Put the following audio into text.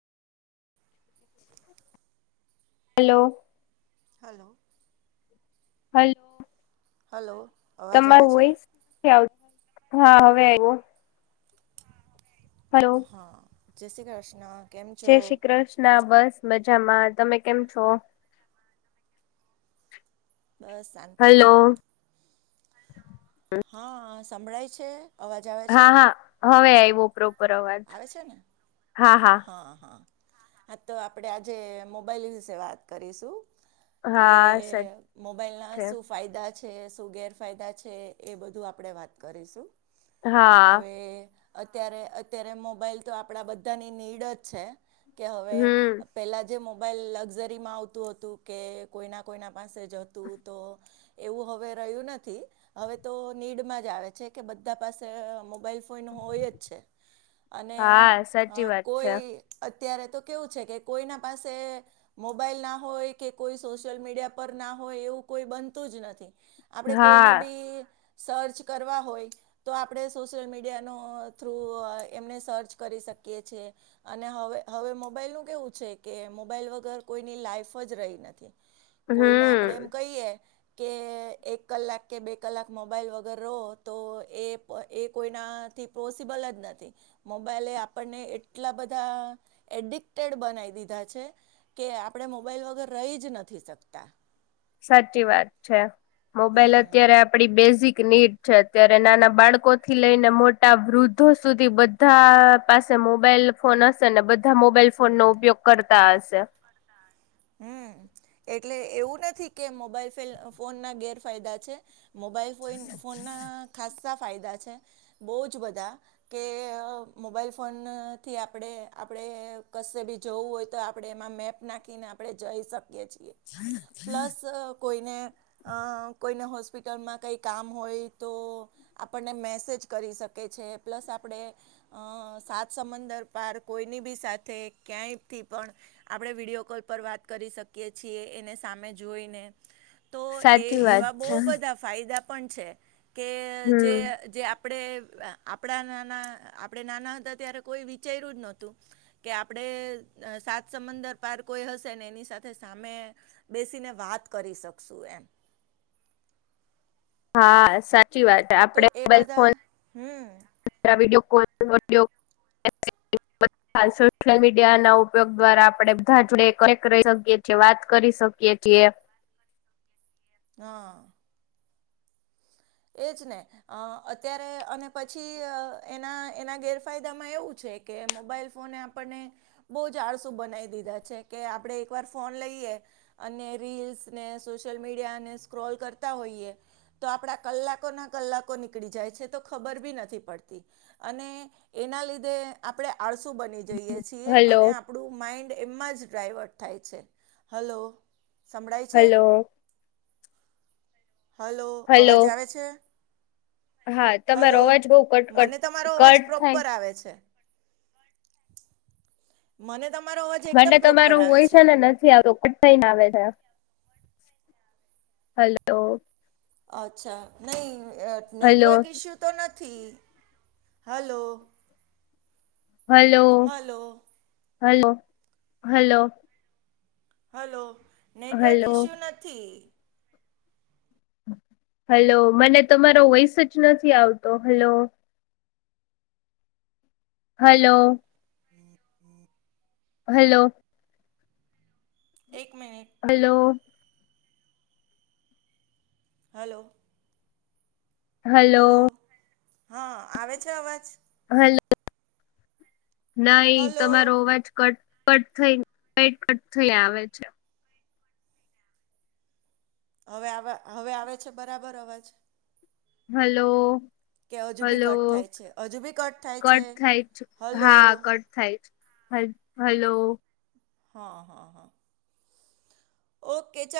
Hello. Hello. હલ hello. અવાજ આવે તમારું છે વોઈસ નથી આવતું હા હવે આયવો હા જે શ્રી કૃષ્ણ કેમ છો જૈશી કૃષ્ણ બસ મજામાં તમે કેમ છો? બસ શાંતિ હલો છે હ હ સંભળાય છે? અવાજ આવે છે હા હા હવે આયવો પ્રોપર અવાજ હા હા. હ હ હા હા તો આપણે આજે મોબાઈલ વિશે વાત કરીશું. એ હા સચ મોબાઈલ ના છે સુફ ફાયદા છે શું ગેરફાયદા છે એ બધું આપણે વાત કરીશું. હા હવે અત્યારે અત્યારે મોબાઈલ તો આપણા બધાની નીડ જ છે. કે હવે હમ પહેલાં જે મોબાઈલ લક્ઝરીમાં આવતું હતું કે કોઈના કોઈના પાસે જતું તો? એવું હવે રહ્યું નથી હવે તો નીડમાં જ આવે છે કે બધા પાસે અ મોબાઈલ કોઈનું હોય જ છે અને હા અ સાચી વાત છે કોઈ અત્યારે તો કેવું છે કે કોઈના પાસે મોબાઈલ ના હોય કે કોઈ સોશિયલ મીડિયા પર ના હોય એવું કોઈ બનતું જ નથી. આપણે કોઈને હા બી સર્ચ કરવા હોય તો આપણે સોશિયલ મીડિયાનો થ્રુ એમને સર્ચ કરી શકીએ છીએ. અને હવે હવે મોબાઈલ નુ કેવું છે કે મોબાઈલ વગર કોઈની લાઈફ જ રહી નથી. કોઈને હમ આપડે એમ કહીએ કે એક કલાક કે બે કલાક મોબાઈલ વગર રહો તો એ એ કોઈના થી પોસિબલ જ નથી મોબાઈલે એ આપણને એટલા બધા એડિક્ટેડ બનાવી દીધા છે. કે આપણે મોબાઈલ વગર રહી જ નથી શકતા. સાચી વાત છે મોબાઈલ હમ અત્યારે આપડી બેઝિક નીડ છે અત્યારે નાના બાળકોથી લઈને મોટા વૃદ્ધો સુધી બધા પાસે મોબાઈલ ફોન હશે ને બધા મોબાઈલ ફોન નો ઉપયોગ કરતા હશે. હમ્મ એટલે એવું નથી કે મોબાઈલ ફેલ ફોનના ગેરફાયદા છે. મોબાઈલ ફોઈ ફોનના ખાસ્સા ફાયદા છે બહુ જ બધા કે મોબાઈલ ફોનથી આપણે આપણે કશે ભી જવું હોય તો આપણે એમાં મેપ નાખીને આપણે જઈ શકીએ છીએ. [inaudible] પ્લસ કોઈને અ કોઈને હોસ્પિટલમાં કંઈ કામ હોય તો આપણને મેસેજ કરી શકે છે પ્લસ આપણે અ સાત સંબંદર પાર કોઈની ભી સાથે ક્યાંયથી પણ આપણે વિડીયો કોલ પર વાત કરી શકીએ છીએ એને સામે જોઈને તો એ સાચી વાત એવા બહુ છે. બધા ફાયદા પણ છે કે જે હમ જે અ આપણે આપણા નાના આપણે નાના હતા ત્યારે કોઈ વિચાર્યું જ નહોતું. કે આપડે સાત સંબંદર પાર કોઈ હશે ને એની સાથે સામે બેસીને વાત કરી શકશું એમ હા સાચી વાત હે તો આપડે એ બધા મોબાઈલફોન હમ પેલા વિડીયો કોલ [unintelligible] [inaudible] હ સોશિયલ મીડિયાના ઉપયોગ દ્વારા આપડણે બધા જોડે રહી શકીએ છીએ, વાત કરી શકીએ છીએ. હા એ જ ને અત્યારે અને પછી એના એના ગેરફાયદામાં એવું છે. કે મોબાઈલ ફોન આપણને બહુ જ જાળસુ બનાવી દીધા છે કે આપણે એક વાર ફોન લઈએ. અને રીલ્સને, સોશિયલ મીડિયા ને સ્ક્રોલ કરતા હોઈએ તો આપડા કલાકોના કલાકો નીકળી જાય છે તો ખબર ભી નથી પડતી અને એના લીધે આપણે આળસુ બની જઈએ છીએ હલો અને આપણું માઇન્ડ એમમાં જ ડાઈવર્ટ થાય છે, હલો સંભળાય છે. હલો હલો હલો અવાજ આવે છે. હા તમારો હલો અવાજ બઉ કટકટ મને તમારો કટ અવાજ કટ થાય પ્રોપર આવે છે. [inaudible] મને તમારો અવાજ મને એકદમ પ્રોપર તમારું આવે હોય છે ને નથી આવતુ થઇને આવે, હલો અચ્છા નહીં હલો નેટવર્ક ઇશ્યુ તો નથી, hello hello hello hello hello hello network hello issue નથી. હલો મને તમારો વોઈસ જ નથી આવતો, હલો હલો [inaudible] હલો એક મિનિટ હલો હલો હલો હા આવે છે, અવાજ હ નાઈ હલો તમારો અવાજ કટ કટ થઈટ કટ થઈ આવે છે. હવે હવે આવે છે બરાબર અવાજ હલો કે હજુ બી હલો કટ થાય છે હજુ બી થાય છે કટ થાય હલો હા કટ થાઈ જ હ હલો હા હા હા ઓકે ચ